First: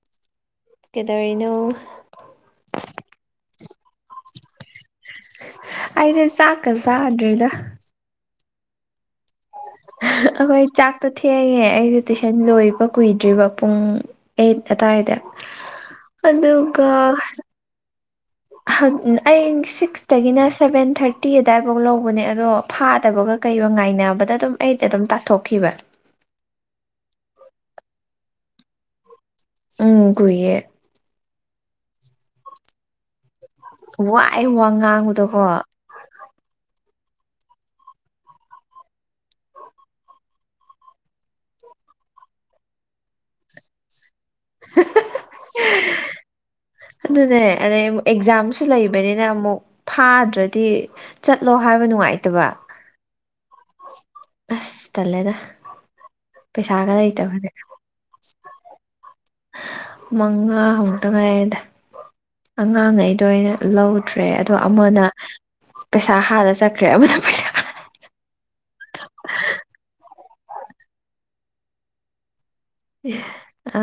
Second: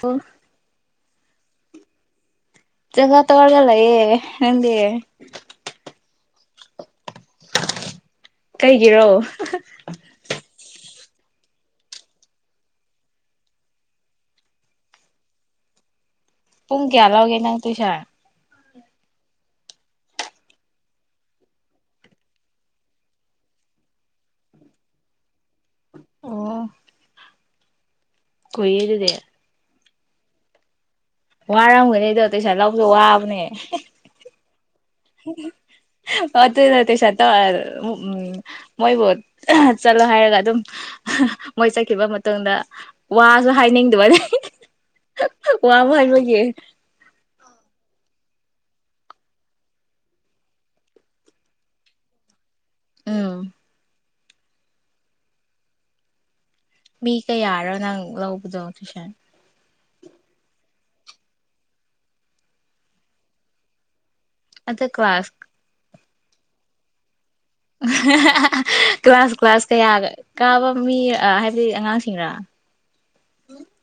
ꯑꯣ ꯀꯦꯗꯔꯤꯅꯧ ꯆꯖꯒꯥ ꯇꯒꯔꯒꯂꯌꯦ ꯅꯗꯤ ꯑꯩꯗꯤ ꯆꯥꯛꯀ ꯆꯥꯗ꯭ꯔꯦꯗ ꯀꯩꯒꯤꯔꯣ ꯈꯣꯏ ꯆꯥꯛ ꯇꯣꯊꯦꯑꯌꯦꯦ ꯑꯩꯁꯦ ꯇꯨꯏꯁꯟ ꯂꯣꯏꯕ ꯀꯨꯏꯗ꯭ꯔꯤꯕ ꯄꯨꯡ ꯑꯩꯠ ꯑꯗꯨꯋꯥꯏꯗ ꯄꯨꯡ ꯀꯌꯥꯂ ꯑꯣꯏꯒꯦ ꯅꯪ ꯇꯨꯁꯥ ꯑꯩ ꯁꯤꯛꯁꯇꯒꯤꯅ ꯁꯚꯦꯟ ꯊꯥꯔꯇꯤ ꯑꯗꯨꯗꯥꯋꯥꯏꯐꯥꯎ ꯂꯧꯕꯅꯦ ꯑꯗꯣ ꯐꯥꯗꯕꯒ ꯀꯩꯒ ꯉꯥꯏꯅꯕꯗ ꯑꯗꯨꯝ ꯑꯩꯗ ꯑꯗꯨꯝ ꯇꯥꯊꯣꯛꯈꯤꯕ ꯑꯣ ꯀꯔꯗꯦ ꯎꯝ ꯀꯨꯏꯌꯦꯦ ꯋꯥꯔꯝꯒꯅꯦꯗꯣ ꯇꯩꯁꯥ ꯂꯧꯁꯨ ꯋꯥꯕꯅꯦ ꯋꯥꯏ ꯋꯥꯉ ꯑ ꯑꯗꯨ ꯇꯁ ꯇꯧ ꯃꯣꯏꯕꯨ ꯆꯠꯂꯣ ꯍꯥꯏꯔꯒ ꯑꯗꯨꯝ ꯃꯣꯏ ꯆꯠꯈꯤꯕ ꯃꯇꯨꯡꯗ ꯋꯥꯁꯨ ꯍꯥꯏꯅꯤꯡꯗꯕ ꯑꯗꯨ ꯑꯗꯨꯅꯦ ꯑ ꯑꯦꯛꯖꯝ ꯁꯨ ꯂꯩꯕꯅꯤꯅ ꯑꯃꯨꯛ ꯐꯥꯗ꯭ꯔꯗꯤ ꯆꯠꯂꯣ ꯍꯥꯏꯕ ꯅꯨꯡꯉꯥꯏꯇꯕ ꯎꯝ ꯑꯁ ꯇꯂꯦꯗ ꯃꯤ ꯀꯌꯥꯔꯣ ꯅꯪ ꯂꯧꯕꯗꯣ ꯇꯨꯏꯁꯟ ꯃꯉꯥꯃꯨꯛꯇ ꯉꯥꯏꯗ ꯑꯉꯥꯡꯉꯩꯗ ꯑꯣꯏꯅ ꯂꯧꯗ ꯇ꯭ꯔꯦ ꯑꯗꯣ ꯑꯗ ꯑꯃꯅ ꯀ꯭ꯂꯥꯁ ꯄꯩꯁꯥ ꯍꯥꯟꯅ ꯆꯠꯈ꯭ꯔꯦ ꯑꯃꯗ ꯄꯩꯁꯥ ꯀ꯭ꯂꯥꯁ ꯀ꯭ꯂꯥꯁ ꯀꯌꯥ ꯀꯥꯕ ꯃꯤ ꯍꯥꯏꯕꯗꯤ ꯑꯉꯥꯡꯁꯤꯡꯅꯥ ꯑ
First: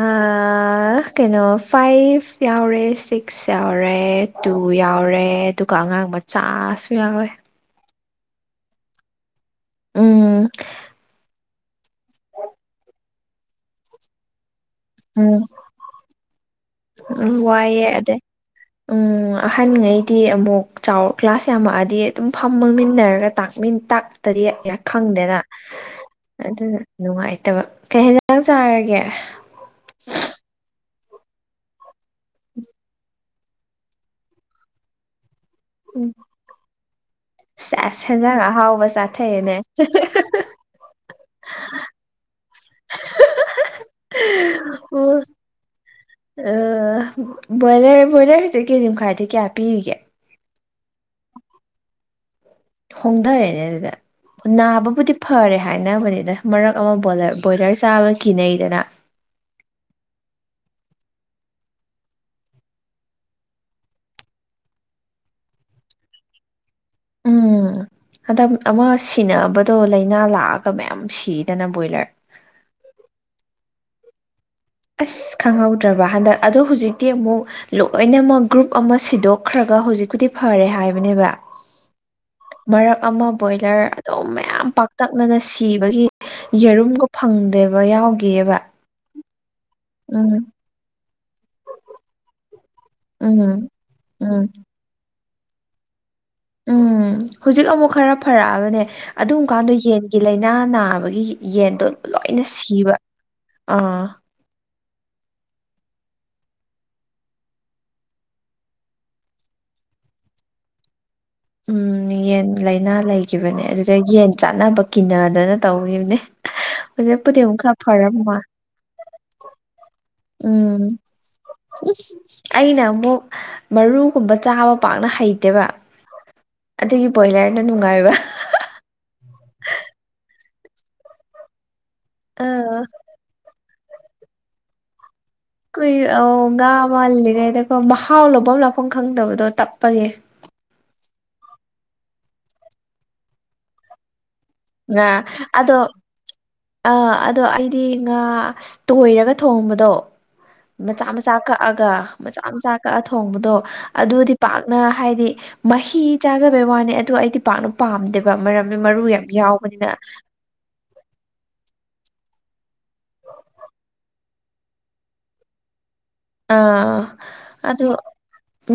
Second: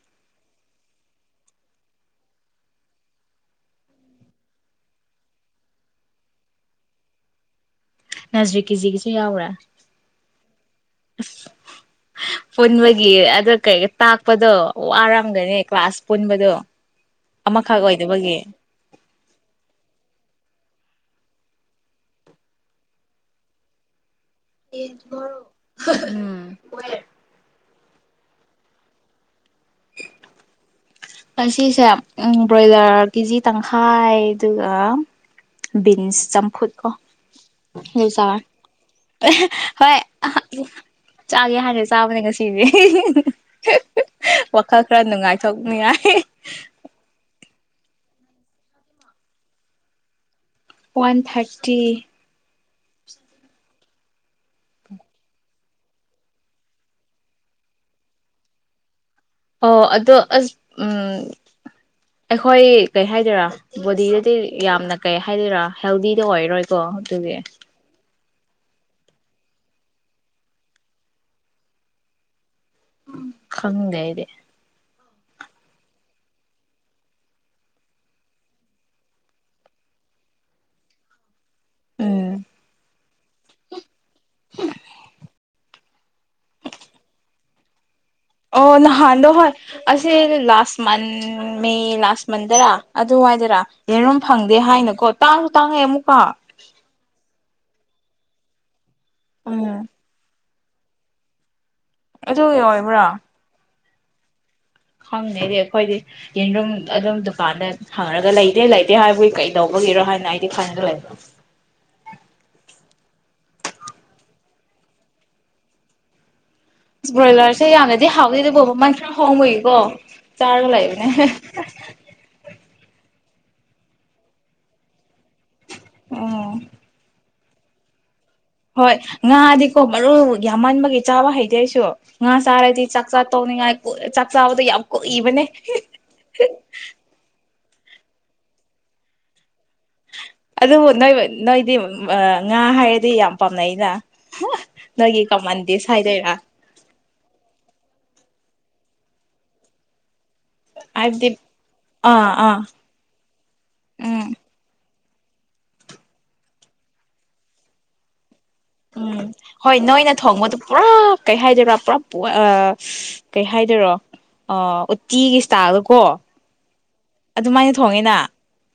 ꯀꯩꯅꯣ ꯐꯥꯏꯚ ꯌꯥꯎꯔꯦ ꯁꯤꯛꯁ ꯌꯥꯎꯔꯦ ꯇꯨ ꯌꯥꯎꯔꯦ ꯑꯗꯨꯒ ꯑꯉꯥꯡ ꯃꯆꯥꯁꯨ ꯌꯥꯎꯋꯦ ꯅꯁꯔꯤꯛ ꯀꯤꯖꯤꯒꯤꯁꯨ ꯌꯥꯎꯔꯥ ꯎꯝ ꯄꯨꯟꯕꯒꯤ ꯑꯗ ꯀꯩ ꯇꯥꯛꯄꯗꯣ ꯎꯝ ꯋꯥꯔꯝꯒꯅꯤ ꯀ꯭ꯂꯥꯁ ꯄꯨꯟꯕꯗꯣ ꯎ ꯑꯃꯈꯛ ꯋꯥꯏꯑꯦ ꯑꯗꯩ ꯑꯣꯏꯗꯕꯒꯤ ꯎꯝ ꯑꯍꯟꯉꯩꯗꯤ ꯑꯃꯨꯛ ꯆꯥꯎ ꯀ꯭ꯂꯥꯁ ꯌꯥꯝꯃꯛꯑꯗꯤ ꯑꯗꯨꯝ ꯐꯝ ꯃꯥꯡꯃꯤꯟꯅꯔꯒ ꯇꯗꯤ ꯈꯪꯗꯦꯅ ꯑꯗꯨꯅ ꯅꯨꯡꯉꯥꯏꯇꯕ ꯀꯩ ꯍꯦꯟꯖꯥꯡ ꯆꯥꯔꯒꯦ [inaudible] [unintelligible] ꯉꯁꯤꯁꯦ ꯎꯝ ꯕ꯭ꯔꯣꯏꯂꯔ ꯀꯦꯖꯤ ꯇꯪꯈꯥꯏ ꯗꯨꯒ ꯎꯝ ꯕꯤꯟꯁ ꯆꯝꯐꯨꯠ ꯀꯣ ꯁꯦꯁ ꯑꯗꯨ ꯆꯥꯔꯦ ꯍꯦꯟꯖꯥꯡ ꯑꯍꯥꯎꯕ ꯆꯥꯊꯩꯌꯦꯅꯦ ꯍꯣꯏ ꯍꯣꯏ ꯆꯥꯒꯦ ꯍꯥꯟꯅ ꯆꯥꯕꯅꯦ ꯉꯁꯤꯁꯦ ꯋꯥꯈꯜ ꯈꯔ ꯅꯨꯡꯉꯥꯏꯊꯣꯛꯅꯤꯡꯉꯥꯏ ꯑ ꯕꯣꯏꯂꯔ ꯕ꯭ꯔꯣꯏꯂꯔ ꯍꯧꯖꯤꯛ ꯀꯦꯖꯤꯃꯈꯥꯏꯗ ꯀꯌꯥ ꯄꯤꯔꯤꯒꯦ ꯋꯥꯟ ꯊꯥꯔꯇꯤ ꯍꯣꯡꯊꯔꯦꯅꯦ ꯑꯗꯨꯗ ꯅꯥꯕꯕꯨꯗꯤ ꯐꯔꯦ ꯍꯥꯏꯅꯕꯅꯤꯗ ꯃꯔꯛ ꯑꯃ ꯕꯣꯂꯔ ꯕꯣꯏꯂꯔ ꯆꯥꯕ ꯀꯤꯅꯩꯗꯅ ꯑꯣ ꯑꯗꯣ ꯑꯁ ꯎꯝ ꯑꯩꯈꯣꯏ ꯀꯩ ꯍꯥꯏꯗꯣꯏꯔꯥ ꯕꯣꯗꯤꯗꯗꯤ ꯌꯥꯝꯅ ꯀꯩ ꯍꯥꯏꯗꯣꯏꯔꯥ ꯍꯦꯜꯗꯤꯗ ꯑꯣꯏꯔꯣꯏ ꯀꯣ ꯑꯗꯨꯒꯤ ꯍꯟꯇꯛ ꯑꯃ ꯁꯤꯟꯅꯅꯕꯗꯣ ꯂꯥꯏꯅꯥ ꯂꯥꯛꯑꯒ ꯃꯌꯥꯝ ꯁꯤꯗꯅ ꯕꯣꯏꯂꯔ ꯈꯡꯗꯦ ꯑꯩꯗꯤ ꯑꯁ ꯈꯪꯍꯧꯗ꯭ꯔꯕ ꯍꯟꯗꯛ ꯑꯗꯣ ꯍꯧꯖꯤꯛꯇꯤ ꯑꯃꯨꯛ ꯂꯣꯏꯅꯃꯛ ꯒ꯭ꯔꯨꯞ ꯑꯃ ꯁꯤꯗꯣꯛꯈ꯭ꯔꯒ ꯍꯧꯖꯤꯛꯄꯨꯗꯤ ꯐꯔꯦ ꯍꯥꯏꯕꯅꯦꯕ ꯎꯝ ꯃꯔꯛ ꯑꯃ ꯕꯣꯏꯂꯔ ꯗꯣ ꯃꯌꯥꯝ ꯄꯥꯛꯇꯛꯅꯅ ꯁꯤ ꯁꯤꯕꯒꯤ ꯌꯦꯔꯨꯝꯒ ꯐꯪꯗꯦꯕ ꯌꯥꯎꯒ ꯑꯣ ꯅꯍꯥꯟꯗꯣ ꯑꯁꯦ ꯎꯝ ꯂꯥꯁ ꯃꯟ ꯃꯦ ꯂꯥꯁ ꯃꯟꯗꯔ ꯑꯗꯨꯋꯥꯏꯗꯔꯥ ꯎꯝ ꯌꯦꯔꯨꯝꯝ ꯎꯝ ꯐꯪꯗꯦ ꯍꯥꯏꯅꯀꯣ ꯇꯥꯡꯁꯨ ꯇꯥꯡꯑꯦ ꯑꯃꯨꯛ ꯑ ꯎꯝ ꯍꯧꯖꯤꯛ ꯑꯃꯨꯛ ꯈꯔ ꯐꯔꯛꯑꯕꯅꯦ ꯑꯗꯨꯝ ꯀꯥꯟꯗꯣ ꯎꯝ ꯌꯦꯟꯒꯤ ꯂꯩꯅ ꯏꯅꯥ ꯅꯥꯕꯒꯤ ꯌꯦꯟ ꯑꯗꯨ ꯂꯣꯏꯅ ꯑꯗꯨꯒꯤ ꯁꯤꯕ ꯑꯣꯏꯕ꯭ꯔꯥ ꯑꯥ ꯈꯪꯗꯦꯗꯤ ꯑꯩꯈꯣꯏꯗꯤ ꯌꯦꯟꯔꯨꯝ ꯑꯗꯨꯝ ꯗꯨꯀꯥꯟꯗ ꯍꯪꯉꯒ ꯂꯩꯇꯦ ꯂꯩꯇꯦ ꯍꯥꯏꯕꯒꯤ ꯀꯩꯗꯧꯕꯒꯤꯔꯣ ꯍꯥꯏꯅ ꯑꯩꯗꯤ ꯈꯪꯖꯜꯂꯦ ꯎꯝ ꯌꯦꯟ ꯂꯥꯏꯅꯥ ꯂꯩꯈꯤꯕꯅꯦ ꯑꯗꯨꯒ ꯌꯦꯟ ꯆꯥꯅꯕ ꯀꯤꯅꯗꯅ ꯇꯧꯈꯤꯕꯅꯦ ꯑ ꯍꯧꯖꯤꯛꯄꯨꯗꯤ ꯑꯃꯨꯛ ꯕ꯭ꯔꯣꯏꯂꯔꯁꯦ ꯈꯔ ꯌꯥꯝꯅꯗꯤ ꯐꯔꯕ ꯃꯥꯜꯂꯦ ꯍꯥꯎꯇꯦꯗꯕꯣ ꯃꯃꯟ ꯈꯔ ꯍꯣꯡꯕꯒꯤꯀꯣ ꯆꯥꯔꯒ ꯎꯝ ꯂꯩꯕꯅꯦ ꯑꯩꯅ ꯑꯃꯨꯛ ꯃꯔꯨꯒꯨꯝꯕ ꯆꯥꯕ ꯄꯥꯛꯅ ꯍꯩꯇꯦꯕ ꯎꯝ ꯑꯗꯨꯒꯤ ꯕꯣꯏꯂꯔ ꯅ ꯅꯨꯡꯉꯥꯏꯕ ꯍꯣꯏ ꯉꯥꯗꯤꯀꯣ ꯃꯔꯨ ꯌꯥꯝꯃꯟꯕꯒꯤ ꯆꯥꯕ ꯍꯩꯇꯦ ꯑꯩꯁꯨ ꯉꯥ ꯑꯥ ꯆꯔꯗꯤ ꯆꯥꯛꯆꯥ ꯇꯣꯛꯅꯤꯉꯥꯏ ꯀ ꯆꯥꯛ ꯆꯥꯕꯗ ꯌꯥꯝ ꯀꯑꯣ ꯀꯨꯏ ꯑꯎ ꯉꯥ ꯃꯜꯂꯤꯉꯩꯗ ꯃꯍꯥꯎ ꯂꯧꯕꯝ ꯂꯥꯛꯐꯝ ꯈꯪꯗꯕꯗꯣ ꯇꯞ ꯑꯗꯨꯕꯨ ꯅꯣꯏꯕ ꯅꯣꯏꯗꯤ ꯉꯥ ꯍꯥꯏꯔꯗꯤ ꯌꯥꯝ ꯄꯥꯝꯅꯩ ꯅ ꯉꯥ ꯅꯣꯏꯒꯤ ꯑꯗꯣ ꯀꯃꯥꯟꯗꯦꯁ ꯍꯥꯏꯗꯣꯏꯔ ꯑꯥ ꯑꯗꯣ ꯑꯩꯗꯤ ꯉꯥ ꯇꯣꯏꯔꯒ ꯊꯣꯡꯕꯗꯣ ꯃꯆꯥ ꯍꯥꯏꯕꯗꯤ ꯃꯆꯥ ꯀꯛꯑꯒ ꯑꯥ ꯃꯆꯥ ꯑꯥ ꯃꯆꯥ ꯀꯛꯑ ꯊꯣꯡꯕꯗꯣ ꯎꯝ ꯑꯗꯨꯗꯤ ꯄꯥꯛꯅ ꯍꯥꯏꯗꯤ ꯃꯍꯤ ꯆꯥꯖꯕꯩ ꯋꯥꯅꯤ ꯑꯗꯨ ꯑꯩꯗꯤ ꯄꯥꯛꯅ ꯄꯥꯝꯗꯦꯕ ꯃꯔꯝꯗꯤ ꯃꯔꯨ ꯌꯥꯝ ꯎꯝ ꯍꯣꯏ ꯌꯥꯎꯕꯅꯤꯅ ꯅꯣꯏꯅ ꯊꯣꯡꯕꯗꯨ ꯄꯨꯔꯨ ꯀꯩ ꯍꯥꯏꯗꯣꯏꯔꯥ ꯄꯨꯔꯥ ꯀꯩ ꯍꯥꯏꯗꯣꯏꯔꯣ ꯎꯇꯤꯒꯤ ꯏꯁꯇꯥꯏꯜꯗ ꯀꯣ ꯑꯥ ꯑꯗꯨ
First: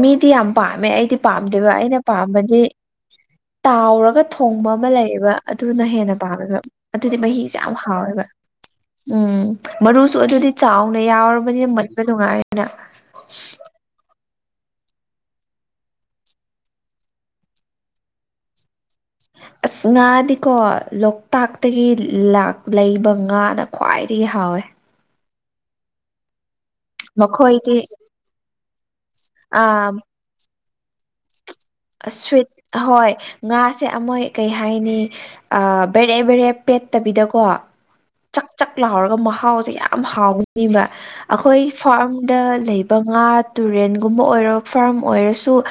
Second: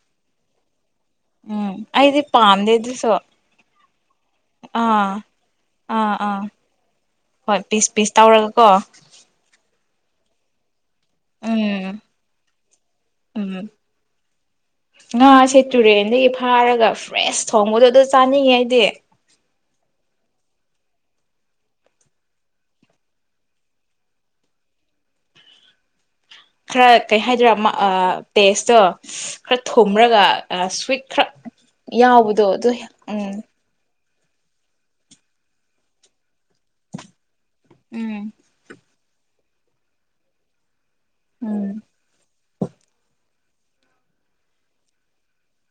ꯃꯤꯗꯤ ꯌꯥꯝ ꯄꯥꯝꯃꯦ ꯑꯩ ꯗꯤ ꯄꯥꯝꯗꯦꯕ ꯎꯝ ꯑꯩꯅ ꯑꯩꯗꯤ ꯄꯥꯝꯕꯗꯤ ꯄꯥꯝꯗꯦ ꯑꯗꯨꯁꯨ ꯇꯥꯎꯔꯒ ꯊꯣꯡꯕ ꯑꯃ ꯑꯥ ꯂꯩꯌꯦꯕ ꯑꯗꯨꯅ ꯑꯥ ꯍꯦꯟꯅ ꯑꯥ ꯄꯥꯝꯃꯦꯕ ꯑꯗꯨꯗꯤ ꯃꯍꯤꯁꯦ ꯍꯣꯏ ꯌꯥꯝ ꯄꯤꯁ ꯄꯤꯁ ꯍꯥꯎꯋꯦꯕ ꯇꯧꯔꯒꯀꯣ ꯎꯝ ꯃꯔꯨꯁꯨ ꯑꯗꯨꯗꯤ ꯆꯥꯎ ꯅ ꯌꯥꯎꯔꯕꯅꯤꯅ ꯎꯝ ꯃꯟꯕ ꯅꯨꯡꯉꯥꯏꯔꯦ [inaudible] ꯎꯝ ꯉꯥꯁꯦ ꯇꯨꯔꯦꯟꯗꯒꯤ ꯐꯥꯔꯒ ꯐ꯭ꯔꯦꯁ ꯊꯣꯡꯕꯗꯣ ꯑꯗꯨ ꯆꯥꯅꯤꯡꯉꯦ ꯑꯩꯗꯤ ꯑꯁ ꯉꯥꯗꯤꯀꯣ ꯂꯣꯛꯇꯥꯛꯇꯒꯤ ꯂꯥꯛ ꯂꯩꯕ ꯉꯥꯅ ꯈ꯭ꯋꯥꯏꯗꯒꯤ ꯍꯥꯎꯋꯦ ꯈꯔ ꯀꯩ ꯍꯥꯏꯗꯣꯏꯔꯥ ꯃꯥ ꯃꯈꯣꯏꯗꯤ ꯇꯦꯁꯇꯣ ꯈꯔ ꯑꯥ ꯊꯨꯝꯔꯒ ꯑ ꯁꯋꯤꯠ ꯈꯛ ꯁ꯭ꯋꯤꯠ ꯍꯣꯏ ꯉꯥꯁꯦ ꯑꯃꯣꯏ ꯀꯩ ꯍꯥꯏꯅꯤ ꯕꯦꯔꯦ ꯕꯦꯔꯦ ꯄꯦꯠꯇꯕꯤꯗꯀꯣ ꯎꯝ ꯆꯥꯛ ꯆꯥꯛ ꯂꯥꯎꯔꯒ ꯃꯍꯥꯎꯁꯦ ꯌꯥꯝ ꯍꯥꯎꯒꯅꯦꯕ ꯑꯩꯈꯣꯏ ꯐꯥꯔꯝꯗ ꯂꯩꯕ ꯉꯥ ꯇꯨꯔꯦꯟꯒꯨꯝꯕ ꯑꯣꯏꯔꯣ ꯐꯥꯔꯝ ꯑꯣꯏꯔꯁꯨ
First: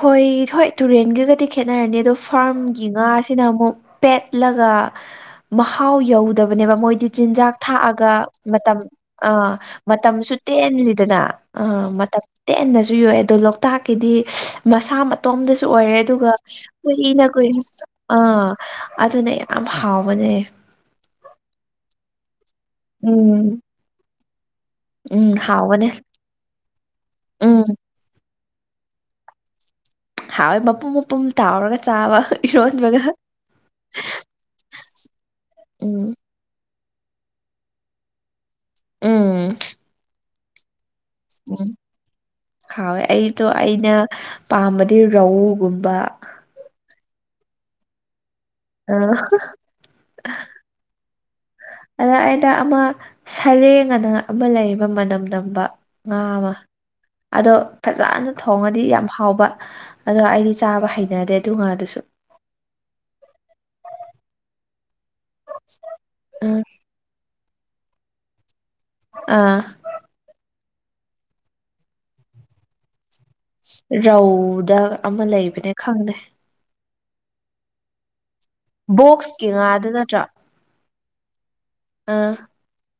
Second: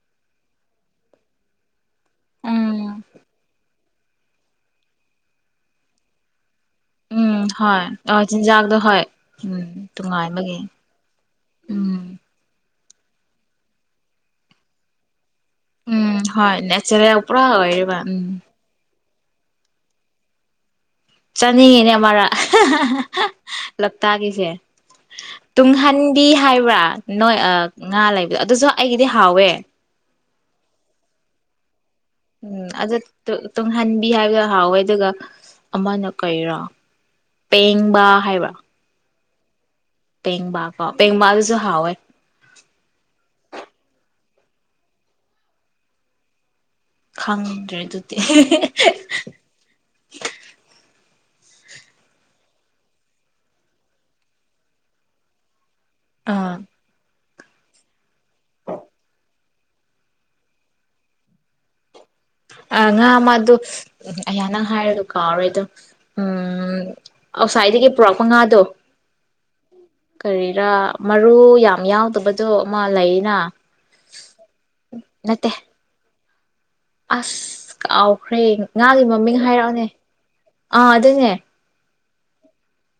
ꯍꯣꯏ ꯍꯣꯏ ꯇꯨꯔꯦꯟꯒꯗꯤ ꯈꯦꯠꯅꯔꯅꯤ ꯑꯗꯨ ꯐꯥꯔꯝꯒꯤ ꯎꯝ ꯉꯥꯁꯤꯅ ꯑꯃꯨꯛ ꯄꯦꯠꯂꯒ ꯃꯍꯥꯎ ꯌꯧꯗ ꯕꯅꯦꯕ ꯃꯣꯏꯗꯤ ꯎꯝ ꯆꯤꯟꯖꯥꯛ ꯍꯣꯏ ꯊꯥꯛꯑꯒ ꯑ ꯆꯤꯟꯖꯥꯛꯇꯣ ꯃꯇꯝ ꯍꯣꯏ ꯑ ꯎꯝ ꯃꯇꯝꯁꯨ ꯇꯣꯉꯥꯟꯕꯒꯤ ꯇꯦꯟꯜꯂꯤꯗꯅ ꯑ ꯎꯝ ꯃꯇꯝ ꯇꯦꯟꯅꯁꯨ ꯁꯨꯨ ꯌꯣ ꯑꯗꯣ ꯂꯣꯛꯇꯥꯛꯀꯤꯗꯤ ꯃꯁꯥ ꯃ ꯇꯣꯝꯗꯁꯨ ꯑꯣꯏꯔꯦ ꯎꯝ ꯑꯗꯨꯒ ꯍꯣꯏ ꯅꯦꯆꯔꯦꯜ ꯀꯨꯏꯅ ꯄꯨꯔꯥ ꯀꯨꯏ ꯑꯣꯏꯔꯤꯕ ꯎꯝ ꯑꯥ ꯑꯗꯨꯅ ꯌꯥꯝ ꯍꯥꯎꯕꯅꯦ ꯆꯥꯅꯤꯡꯉꯤꯅꯦ ꯃꯔꯛ ꯎꯝ ꯂꯛꯇꯒꯤ ꯦ ꯎꯝ ꯍꯥꯎꯕꯅꯦ ꯇꯨꯡꯍꯟꯕꯤ ꯍꯥꯏꯕ꯭ꯔꯥ ꯅꯣꯏ ꯎꯝ ꯉꯥ ꯂꯩꯕ ꯑꯗꯨꯁꯨ ꯑꯩꯒꯤꯗꯤ ꯍꯥꯎꯋꯦ ꯍꯥꯎꯣꯏ ꯃꯄꯨꯝ ꯃꯄꯨꯝ ꯇꯥꯎꯔꯒ ꯆꯥꯕ ꯎꯝ ꯏꯔꯣꯟꯕꯒ ꯑꯗꯨꯗ ꯇꯨꯡꯍꯟꯕꯤ ꯍꯥꯏꯕꯗꯣ ꯍꯥꯎꯋꯦ ꯑꯗꯨꯒ ꯎꯝ ꯑꯃꯅ ꯀꯩꯔꯣ ꯄꯦꯡꯕ ꯍꯥꯏꯕ ꯎꯝ ꯄꯦꯡꯕꯥꯞ ꯎꯝ ꯍꯥꯎ ꯑꯩ ꯑꯩꯅ ꯄꯥꯝꯕꯗꯤ ꯔꯧꯎꯒꯨꯝꯕ ꯈꯪꯗ꯭ꯔꯔꯤ ꯑꯗꯨꯗꯤ ꯑ ꯑꯗ ꯑꯩꯗ ꯑꯃ ꯁꯔꯦꯡ ꯑꯅ ꯑꯃ ꯂꯩꯕ ꯃꯅꯝ ꯅꯝꯕ ꯑꯃ ꯑꯥ ꯑꯗꯣ ꯐꯖꯅ ꯊꯣꯡꯉꯗꯤ ꯌꯥꯝ ꯍꯥꯎꯕ ꯑꯗꯣ ꯑꯩꯗꯤ ꯆꯥꯕ ꯍꯩꯅꯗꯦ ꯑꯗꯨ ꯉꯥꯗꯨꯁꯨ ꯑ ꯉꯃ ꯑꯗꯨꯗꯨꯅꯪ ꯍꯥꯏ ꯀꯥꯔꯩꯗ ꯎꯝ ꯑꯥꯎꯠꯁꯥꯏꯗꯒꯤ ꯄꯨꯔꯛꯄ ꯉꯥꯗꯣ ꯑꯥ ꯀꯔꯤꯔꯥ ꯃꯔꯨ ꯌꯥꯝ ꯌꯥꯎꯗꯕꯁꯨ ꯑꯃ ꯂꯩ ꯔꯧꯗ ꯑꯃ ꯅꯠꯇꯦ ꯂꯩꯕꯅꯦ ꯈꯪꯗꯦ ꯑꯁ ꯑꯥꯎ ꯍꯣꯔꯦꯟ ꯉꯥꯒꯤ ꯃꯃꯤꯡ ꯕꯣꯛꯁꯀꯤ ꯍꯥꯏꯔꯛꯑꯅꯦ ꯉꯥꯗꯨ ꯑꯥ ꯑꯗꯨꯉꯦ ꯑ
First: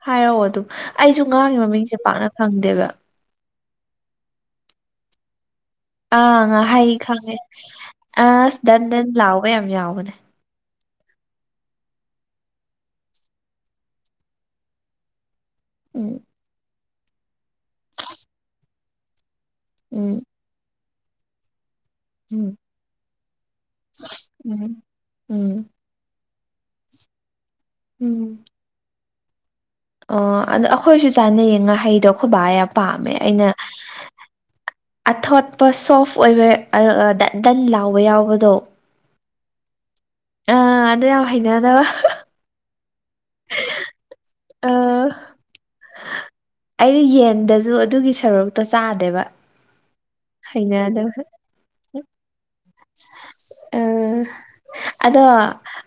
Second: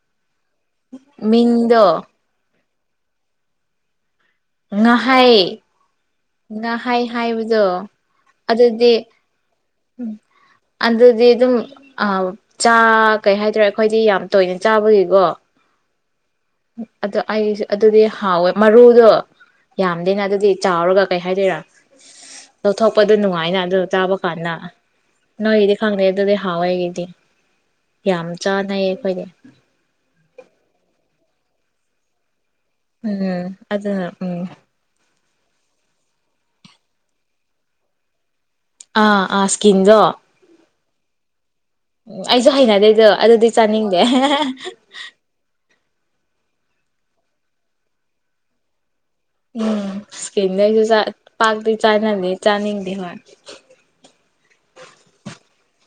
ꯍꯥꯏ ꯑꯗꯨ ꯑꯩꯁꯨ ꯉꯥꯒꯤ ꯃꯤꯡꯗꯣ ꯃꯃꯤꯡꯁꯦ ꯄꯥꯛꯅ ꯐꯪꯗꯦꯕ [inaudible] ꯉꯍꯥꯏ ꯑꯥ ꯉꯍꯩ ꯈꯪꯉꯦ ꯑꯁ ꯗꯟ ꯑꯗꯨꯗꯤ ꯗꯟ ꯂꯥꯎꯕ ꯌꯥꯝ ꯌꯥꯎꯕꯅꯦ ꯑꯗꯨꯗꯤ ꯑꯗꯨꯝ ꯆꯥ ꯀꯩ ꯍꯥꯏꯇꯥꯔꯦ ꯑꯩꯈꯣꯏꯗꯤ ꯌꯥꯝ ꯇꯣꯏꯅ ꯆꯥꯕꯒꯤꯀꯣ ꯎꯝ ꯑꯗ ꯑꯩꯁꯨ ꯑꯗꯨꯗꯤ ꯍꯥꯎꯋꯦ ꯃꯔꯨꯗꯣ ꯎꯝ ꯌꯥꯝꯗꯅ ꯑꯗꯨꯗꯤ ꯆꯥꯎꯔꯒ ꯀꯩ ꯍꯥꯏꯗꯣꯏꯔꯥ ꯎꯝ ꯂꯧꯊꯣꯛꯄꯗ ꯅꯨꯡꯉꯥꯏꯅ ꯑꯗꯨ ꯆꯥꯕ ꯀꯥꯟꯗ ꯎꯝ ꯎꯝ ꯅꯣꯏꯒꯤꯗꯤ ꯈꯪꯗꯦ ꯑꯗꯨꯗꯤ ꯍꯥꯎ ꯍꯦꯒꯗꯤ ꯎꯝ ꯌꯥꯝ ꯆꯥꯟꯅꯩꯌꯦ ꯑꯩꯈꯣꯏꯗꯤ ꯎꯝ ꯑꯣ ꯑꯗꯣ ꯑꯩꯈꯣꯏꯁꯨ ꯆꯥꯅꯩꯌꯦ ꯉꯥꯍꯩꯗꯣ ꯑꯩꯈꯣꯏ ꯕꯥ ꯑꯌꯥ ꯎꯝ ꯑꯗ ꯎꯝ ꯑꯊꯣꯠꯄ ꯁꯣꯐ ꯑꯣꯏꯕ ꯗꯟ ꯗꯟ ꯂꯥꯎꯕ ꯌꯥꯎꯕꯗꯣ ꯑ ꯑꯥꯁꯀꯤꯟꯖꯣ ꯑꯗꯨꯦ ꯍꯥꯏ ꯑꯩꯁꯨꯣ ꯍꯅꯗꯦ ꯑꯗꯨꯗꯤ ꯆꯥꯅꯤꯡꯗꯦ ꯑꯩꯅ ꯌꯦꯟꯗꯁꯨ ꯑꯗꯨꯒꯤ ꯁꯔꯨꯛꯇꯣ ꯆꯥꯗ ꯗꯕ ꯏꯁꯀꯤꯟꯗꯩꯁꯨ ꯄꯥꯛꯇꯤ ꯆꯥꯅꯗꯦ ꯆꯥꯅꯤꯡꯗꯦ ꯍꯣꯏ ꯑꯥ ꯑꯗꯣ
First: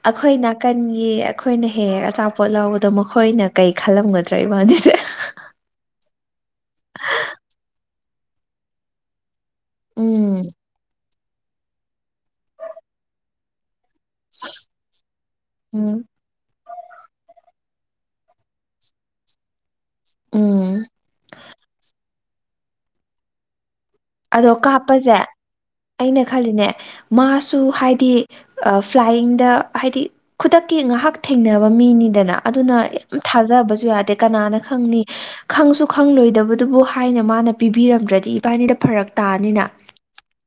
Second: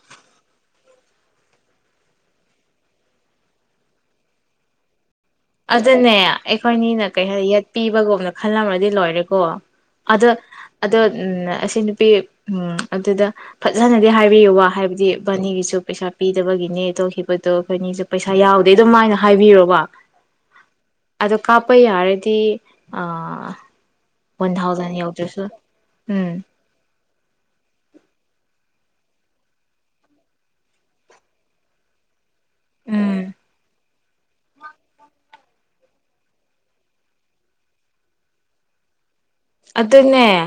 ꯑꯩꯈꯣꯏ ꯅꯥꯀꯟꯒꯤ ꯑꯩꯈꯣꯏꯅ ꯍꯦꯛ ꯍꯦꯛ ꯑꯆꯥꯄꯣꯠ ꯂꯧꯕꯗꯣ ꯃꯈꯣꯏꯅ ꯀꯩ ꯈꯜꯂꯝꯒꯗ꯭ꯔꯣ ꯏꯕꯥꯅꯤꯁꯦ ꯑꯗꯨꯗꯅ ꯑꯩꯈꯣꯏꯅꯤꯅ ꯀꯩ ꯍꯥꯏ ꯌꯦꯠ ꯄꯤꯕꯒꯨꯝꯅ ꯈꯜꯂꯝ꯭ꯔꯗꯤ ꯂꯣꯏꯔꯦꯀꯣ ꯑꯗ ꯎꯝ ꯑꯗ ꯎ ꯑꯁꯤ ꯅꯨꯄꯤ ꯎꯝ ꯑꯗꯨꯗ ꯐꯖꯅꯗꯤ ꯍꯥꯏꯕꯤꯌꯨ ꯋꯥ ꯍꯥꯏꯕꯗꯤ ꯕꯥꯅꯤꯒꯤꯁꯨ ꯎꯝ ꯄꯩꯁꯥ ꯄꯤꯗꯕꯒꯤꯅꯦ ꯇꯧꯈꯤꯕꯗꯣ ꯑꯩꯈꯣꯏꯅꯤꯁꯨ ꯄꯩꯁꯥ ꯌꯥꯎꯗꯦ ꯑꯗꯨꯝ ꯍꯥꯏꯥꯏꯅ ꯍꯥꯏꯕꯤꯔꯣꯕ ꯎꯝ ꯑꯗꯣ ꯀꯥꯞꯄ ꯌꯥꯔꯗꯤ ꯑ ꯑꯗꯣ ꯀꯥꯞꯄꯁꯦ ꯑꯩꯅ ꯎꯝ ꯈꯜꯂꯤꯅꯦ ꯃꯥꯁꯨ ꯍꯥꯏꯗꯤ ꯐ꯭ꯂꯥꯏꯌꯤꯡꯗ ꯍꯥꯏꯗꯤ ꯈꯨꯗꯛꯀꯤ ꯉꯥꯏꯍꯥꯛ ꯊꯦꯡꯅꯕ ꯃꯤꯅꯤꯗꯅ ꯑꯗꯨꯅ ꯌꯥꯝ ꯎꯝ ꯊꯥꯖꯕꯁꯨ ꯌꯥꯗꯦ ꯀꯅꯥꯅ ꯈꯪꯅꯤ ꯈꯪꯁꯨ ꯈꯪꯂꯣꯏꯗꯕꯗꯨꯕꯨ ꯍꯥꯏꯅ ꯃꯥꯅ ꯄꯤꯕꯤꯔꯝꯗ꯭ꯔꯗꯤ ꯏꯕꯥꯅꯤꯗ ꯐꯔꯛ ꯑꯗꯨ ꯑꯗꯨꯅꯦꯦ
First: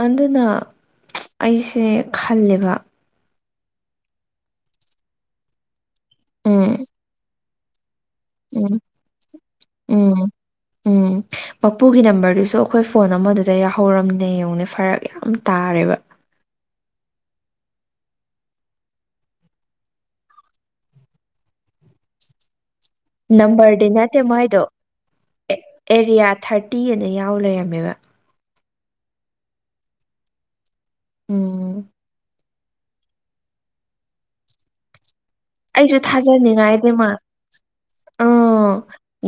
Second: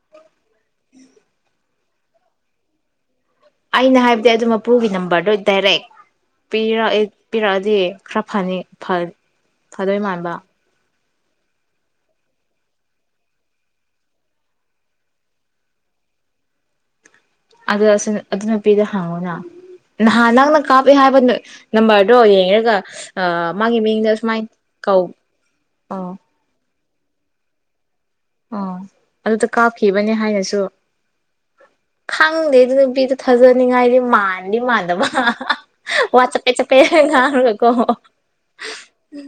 ꯑꯗꯨ ꯑꯗꯨꯅ ꯎꯝ ꯑꯩꯁꯦ ꯈꯜꯂꯦꯕ ꯑꯩꯅ ꯍꯥꯏꯕꯗꯤ ꯑꯗꯨ ꯃꯄꯨꯒꯤ ꯅꯝꯕꯔꯗꯣ ꯗꯥꯏꯔꯦꯛ ꯄꯤꯔ ꯎꯝ ꯄꯤꯔꯛꯑꯗꯤ ꯈꯔ ꯐꯅꯤ ꯎꯝ ꯐꯗꯣꯏ ꯎꯝ ꯃꯥꯟꯕ ꯎꯝ ꯃꯄꯨꯒꯤ ꯅꯝꯕꯔꯗꯨꯁꯨ ꯑꯩꯈꯣꯏ ꯐꯣꯟ ꯑꯃꯗꯨꯗ ꯌꯥꯍꯧꯔꯝꯅꯦ ꯌꯦꯡꯉꯅꯦ ꯐꯔꯛ ꯌꯥꯝ ꯇꯥꯔꯦꯕ ꯑꯗꯨ ꯑꯗꯨ ꯅꯨꯄꯤꯗ ꯍꯪꯉꯨꯅ ꯅꯍꯥꯟ ꯅꯪꯅ ꯀꯥꯞꯑꯦ ꯍꯥꯏꯕ ꯅꯝꯕꯔꯗꯣ ꯌꯦꯡꯔꯒ ꯅꯝꯕꯔꯗꯤ ꯅꯠꯇꯦ ꯃꯣꯏꯗꯣ ꯀꯧ ꯑꯣ ꯑꯦꯔꯤꯌꯥ ꯊꯥꯔꯇꯤ ꯇꯤ ꯑꯅ ꯌꯥꯎ ꯂꯩꯔꯝꯃꯦꯕ ꯑꯣ ꯑꯗꯨꯗ ꯀꯥꯞꯈꯤꯕꯅꯦ ꯍꯥꯏꯅꯁꯨ ꯎꯝ ꯈꯪꯗꯦ ꯑꯗꯨ ꯅꯨꯄꯤꯗꯨꯣ ꯊꯥꯖꯅꯤꯡꯉꯥꯏꯗꯤ ꯃꯥꯟꯗꯤ ꯃꯥꯟꯗꯕ ꯃꯥ ꯑꯩꯁꯨ ꯊꯥꯖꯅꯤꯡꯉꯥꯏ ꯗꯃ ꯉꯥꯡꯔꯒꯀꯣ ꯎꯝ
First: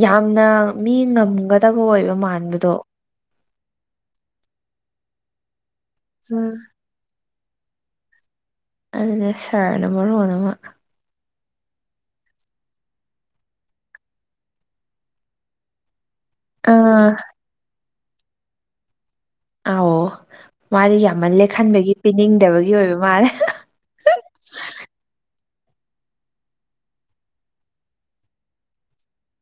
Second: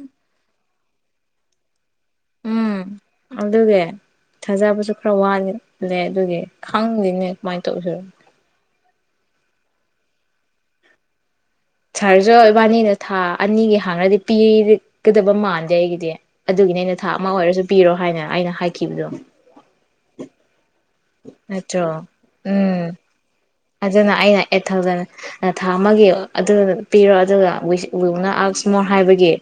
ꯌꯥꯝꯅ ꯃꯤ ꯉꯝꯒꯗꯕ ꯍꯣꯏꯕ ꯃꯥꯟꯕꯗꯣ ꯑꯗꯨꯒ ꯊꯥꯖꯕꯁꯨ ꯈꯔ ꯋꯥꯂꯦ ꯂꯩ ꯑꯗꯨꯒꯤ ꯈꯪꯗꯅꯦ ꯃꯥꯥꯏꯇꯣꯔ ꯑꯗꯨꯅꯦ ꯁꯔꯅꯝꯕ ꯔꯣꯅꯃ ꯁꯥꯔꯁꯨ ꯏꯕꯥꯅꯤꯅ ꯊꯥ ꯑꯅꯤꯒꯤ ꯍꯥꯡꯅꯗꯤ ꯄꯤꯒꯗꯕ ꯃꯥꯟꯗꯦ ꯑꯩꯒꯤꯗꯤ ꯑꯗꯨꯒꯤꯅꯦ ꯑꯩꯅ ꯑꯥ ꯊꯥ ꯑꯃ ꯑꯣꯏꯔꯁꯨ ꯄꯤꯔꯣ ꯍꯥꯏꯅ ꯑꯩꯅ ꯍꯥꯏꯈꯤꯕꯗꯣ ꯑ ꯃꯥꯗꯤ ꯌꯥꯝꯃ ꯂꯦꯛꯍꯟꯕꯒꯤ ꯅꯠꯇ꯭ꯔꯣ ꯄꯤꯅꯤꯡꯗꯕꯒꯤ ꯎꯝ ꯑꯣꯏꯕ ꯃꯥꯜꯂꯦ ꯑꯗꯨꯅ ꯑꯩꯅ ꯑꯩꯠ ꯊꯥꯎꯖꯟꯅꯤ ꯊꯥ ꯑꯃꯒꯤ ꯑꯗꯨ ꯄꯤꯔꯣ ꯑꯗꯨꯒ ꯎꯅ ꯑꯁꯣꯔ ꯍꯥꯏꯕꯒꯤ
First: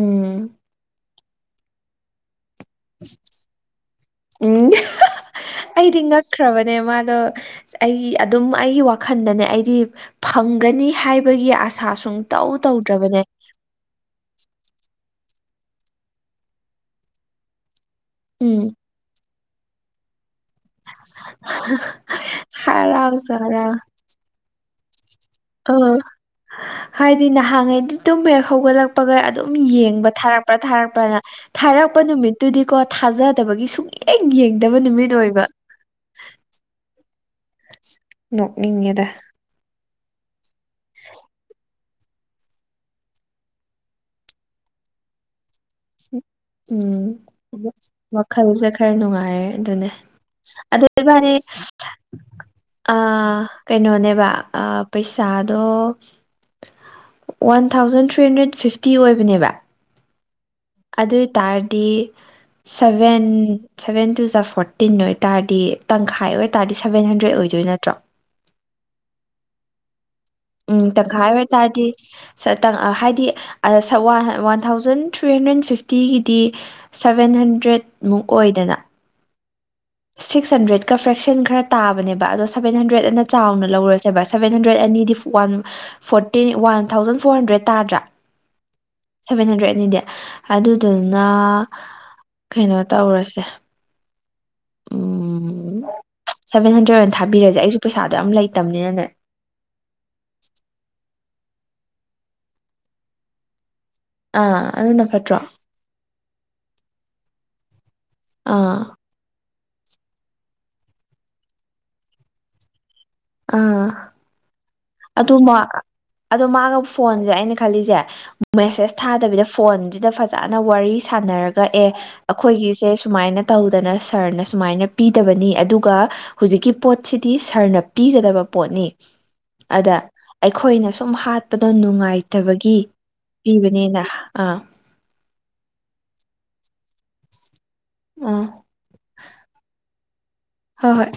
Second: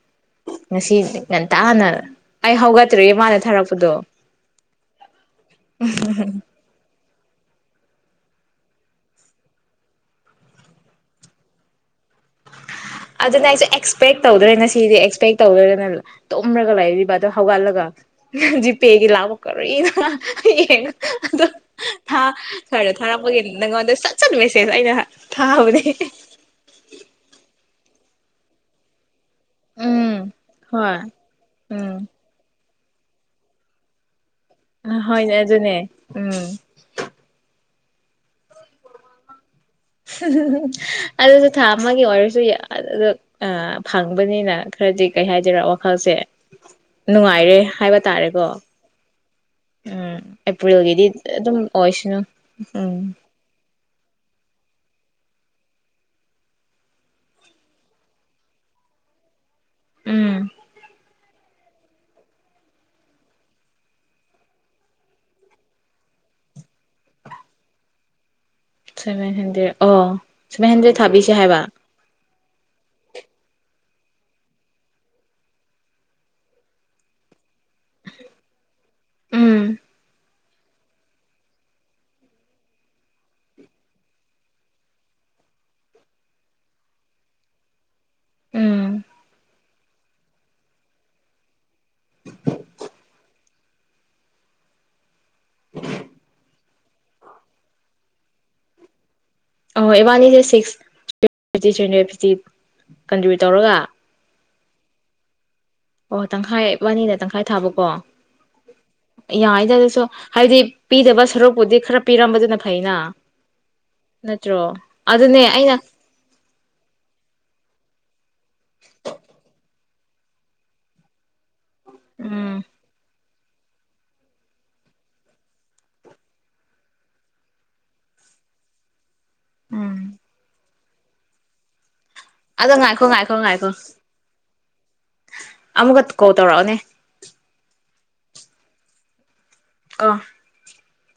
ꯎꯝ ꯉꯁꯤ ꯉꯟꯇꯥꯅ ꯑꯩ ꯍꯧꯒꯠꯇ꯭ꯔꯔꯤ ꯃꯥꯅ ꯊꯥꯔꯛꯄꯗꯣ ꯎꯝ ꯑꯩꯗꯤ ꯉꯛꯈ꯭ꯔꯕꯅꯦ ꯃꯥꯗꯣ ꯑꯩꯒꯤ ꯑꯗꯨꯝ ꯑꯩꯒꯤ ꯋꯥꯈꯜꯗꯅꯦ ꯑꯩꯗꯤ ꯐꯪꯒꯅꯤ ꯍꯥꯏꯕꯒꯤ ꯑꯁꯥ ꯁꯨꯡꯨꯝ ꯇꯧ ꯑꯗꯨꯅ ꯑꯩꯁꯨ ꯑꯦꯛꯁꯄꯦꯛ ꯇꯧꯗ꯭ꯔꯦꯅꯦ ꯁꯤꯗꯤ ꯀꯩ ꯇꯧꯔꯒꯅ ꯇꯨꯝꯔꯒ ꯂꯩ ꯑꯗꯣ ꯍꯧꯒꯠꯂꯒ ꯎꯝ ꯖꯤ ꯄꯦꯛꯒꯤ ꯂꯕꯣ ꯀꯏꯅ ꯩꯅ ꯑꯣ ꯊ ꯈꯔꯗ ꯍꯔꯥꯎꯁꯨ ꯊꯥꯔꯛꯄꯒꯤ ꯅꯪꯉꯣꯟꯗ ꯁꯠ ꯆꯠ ꯃꯦꯁꯦꯖ ꯑꯗ ꯑꯩꯅ ꯑ ꯊꯥꯕꯅꯦ ꯍꯥꯏꯗꯤ ꯅꯍꯥꯡꯉꯩ ꯇꯨꯝꯕꯦꯛ ꯍꯧꯒꯠꯂꯛꯄꯒ ꯑꯗꯨꯝ ꯌꯦꯡꯕ ꯎꯝ ꯊꯥꯔꯛꯄ꯭ꯔꯥ ꯍꯣꯏ ꯊꯥꯔꯛꯄ꯭ꯔꯅ ꯊꯥꯔꯛꯄ ꯎꯝ ꯅꯨꯃꯤꯠꯇꯨꯗꯤꯀꯣ ꯊꯥꯖꯗꯕꯒꯤ ꯁꯨꯡꯛꯂꯌꯦꯛ ꯍꯅꯦ ꯑꯗꯨꯅꯦ ꯎꯝ ꯅꯣꯛꯅꯤꯡꯉꯦꯗ [unintelligible] ꯑꯗꯁꯨ ꯊ ꯑꯃꯒꯤ ꯑꯣꯏꯔꯁꯨ ꯐꯪꯕꯅꯤꯅ ꯈꯔꯗꯤ ꯀꯩ ꯍꯥꯏꯗꯣꯏꯔ ꯍꯥꯏꯕ ꯎꯝ ꯇꯥꯔꯦꯀꯣ ꯋꯥꯈꯜꯁꯦ ꯈꯔ ꯅꯨꯡꯉꯥꯏꯔꯦ ꯑꯗꯨꯅꯦ ꯎꯝ ꯑꯗꯨ ꯑꯦꯄ꯭ꯔꯤꯜꯒꯤꯗꯤ ꯏꯕꯥꯅꯤ ꯑꯗꯨꯝ ꯑꯣꯏꯁꯅꯨ ꯑ ꯎꯝ ꯀꯩꯅꯣꯅꯦꯕ ꯄꯩꯁꯥꯗꯣ one thousand three hundred fifty ꯑꯣꯏꯕꯅꯦꯕ ꯎꯝ ꯑꯗꯨ ꯑꯣꯏ ꯇꯔꯗꯤ ꯁꯚꯦꯟ ꯁꯚꯦꯟ ꯇꯨꯖ ꯐꯣꯔꯇꯤꯟ ꯑꯣꯏꯇꯥꯔꯗꯤ ꯇꯪꯈꯥꯏ ꯑꯣꯏꯇꯥꯥꯔꯗꯤ ꯁꯚꯦꯟ ꯍꯟꯗ꯭ꯔꯦꯗ ꯑꯣꯏꯗꯣꯏ ꯅꯠꯇ꯭ꯔꯣ ꯁꯚꯦꯟ ꯍꯟꯗ꯭ꯔꯦꯠ ꯑ ꯎꯝ ꯇ ꯈꯥꯏꯕꯦ ꯇ ꯍꯥꯏꯗꯤ ꯍꯥꯏꯗꯤ ꯋꯥ ꯋꯥꯟ ꯊꯥꯎꯖꯟ ꯊ꯭ꯔꯤ ꯍꯟꯗ꯭ꯔꯦꯠ ꯐꯤꯐꯇꯤꯒꯤꯗꯤ ꯁꯕꯦꯟ ꯍꯟ ꯇ꯭ꯔꯦꯠꯃꯨꯛ ꯑꯣꯏꯗꯅ ꯎꯝ ꯁꯤꯛꯁ ꯍꯟꯗ꯭ꯔꯦꯗꯀ ꯐ꯭ꯔꯦꯛꯁꯟ ꯈꯔ ꯇꯥꯕꯅꯦꯕ ꯑꯗꯣ ꯁꯕꯦꯟ ꯍꯟꯗ꯭ꯔꯦꯗ ꯑꯅ ꯆꯥꯎꯅ ꯂꯧꯔꯁꯦꯕ ꯁꯕꯦꯟ ꯍꯟꯗ꯭ꯔꯦꯗ ꯑꯅꯤꯗꯤ one fourteen one thousand four hundred ꯇꯥꯗ꯭ꯔꯥ ꯎꯝ ꯁꯚꯦꯟ ꯍꯟꯗ꯭ꯔꯦꯠꯅꯤ ꯗꯦ ꯑꯗꯨꯗꯨꯅ ꯀꯩꯅꯣ ꯇꯧꯔꯁꯦ ꯎꯝ ꯁꯚꯦꯟ ꯍꯟꯗ꯭ꯔꯦꯗ ꯑꯣꯏꯅ ꯊꯥꯕꯤꯔꯁꯦ ꯑꯩꯁꯨ ꯄꯩꯁꯥꯗꯣ ꯌꯥꯝꯝ ꯂꯩꯇꯕꯅꯤꯅꯅꯦ ꯑꯍꯣꯏ ꯏꯕꯥꯅꯤꯁꯦ ꯁꯤꯛꯁ ꯊ꯭ fifty three hundred fifty contribute ꯇꯧꯔꯒ ꯑꯥ ꯑꯗꯨꯟꯅ ꯄꯠꯇ꯭ꯔꯣ ꯑꯣ ꯇꯪꯈꯥꯏ ꯏꯕꯥꯅꯤꯅ ꯇꯪꯈꯥꯏ ꯊꯥꯕꯀꯣ ꯑꯥ ꯗꯁꯨ ꯍꯥꯏꯗꯤ ꯄꯤꯗꯕ ꯁꯔꯨꯛꯄꯨꯗꯤ ꯈꯔ ꯄꯤꯔꯝꯕꯗꯨꯅ ꯐꯩꯅ ꯑꯥ ꯅꯠꯇ꯭ꯔꯣ ꯑꯗꯨꯅꯦ ꯑꯗꯨꯃ ꯑꯩꯅ ꯑ ꯃꯥꯒ ꯐꯣꯟꯁꯦ ꯑꯩꯅ ꯈꯜꯂꯤꯁꯦ ꯃꯦꯁꯦꯁ ꯊꯥꯗꯕꯤꯗ ꯐꯣꯟ ꯁꯤꯗ ꯐꯖꯅ ꯋꯥꯔꯤ ꯁꯥꯟꯅꯔꯒ ꯀꯛꯑꯦ ꯎꯝ ꯑꯩꯈꯣꯏꯒꯤꯁꯦ ꯁꯨꯃꯥꯏꯅ ꯇꯧꯗꯅ ꯁꯔꯅ ꯁꯨꯃꯥꯏꯅ ꯄꯤꯗꯕꯅꯤ ꯑꯗꯨꯒ ꯍꯧꯨꯖꯤꯛꯀꯤ ꯄꯣꯠꯁꯤꯗꯤ ꯁꯔꯅ ꯄꯤꯒꯗꯕ ꯄꯣꯠꯅꯤ ꯎꯝ ꯑꯗ ꯑꯩꯈꯣꯏꯅꯁꯨ ꯁꯨꯝ ꯍꯥꯠꯄꯗꯣ ꯅꯨꯡꯉꯥꯏ ꯐꯠꯇꯕꯒꯤ ꯑꯗꯣ ꯉꯥꯏꯈꯣ ꯉꯥꯏꯈꯣ ꯉꯥꯏꯈꯣ ꯄꯤꯕꯅꯦꯅ ꯑꯥ ꯑꯃꯨꯛꯀ ꯀꯣꯜ ꯇꯧꯔꯛꯑꯣꯅꯦ ꯎꯝ ꯑ ꯍꯣꯏ ꯍꯣꯏ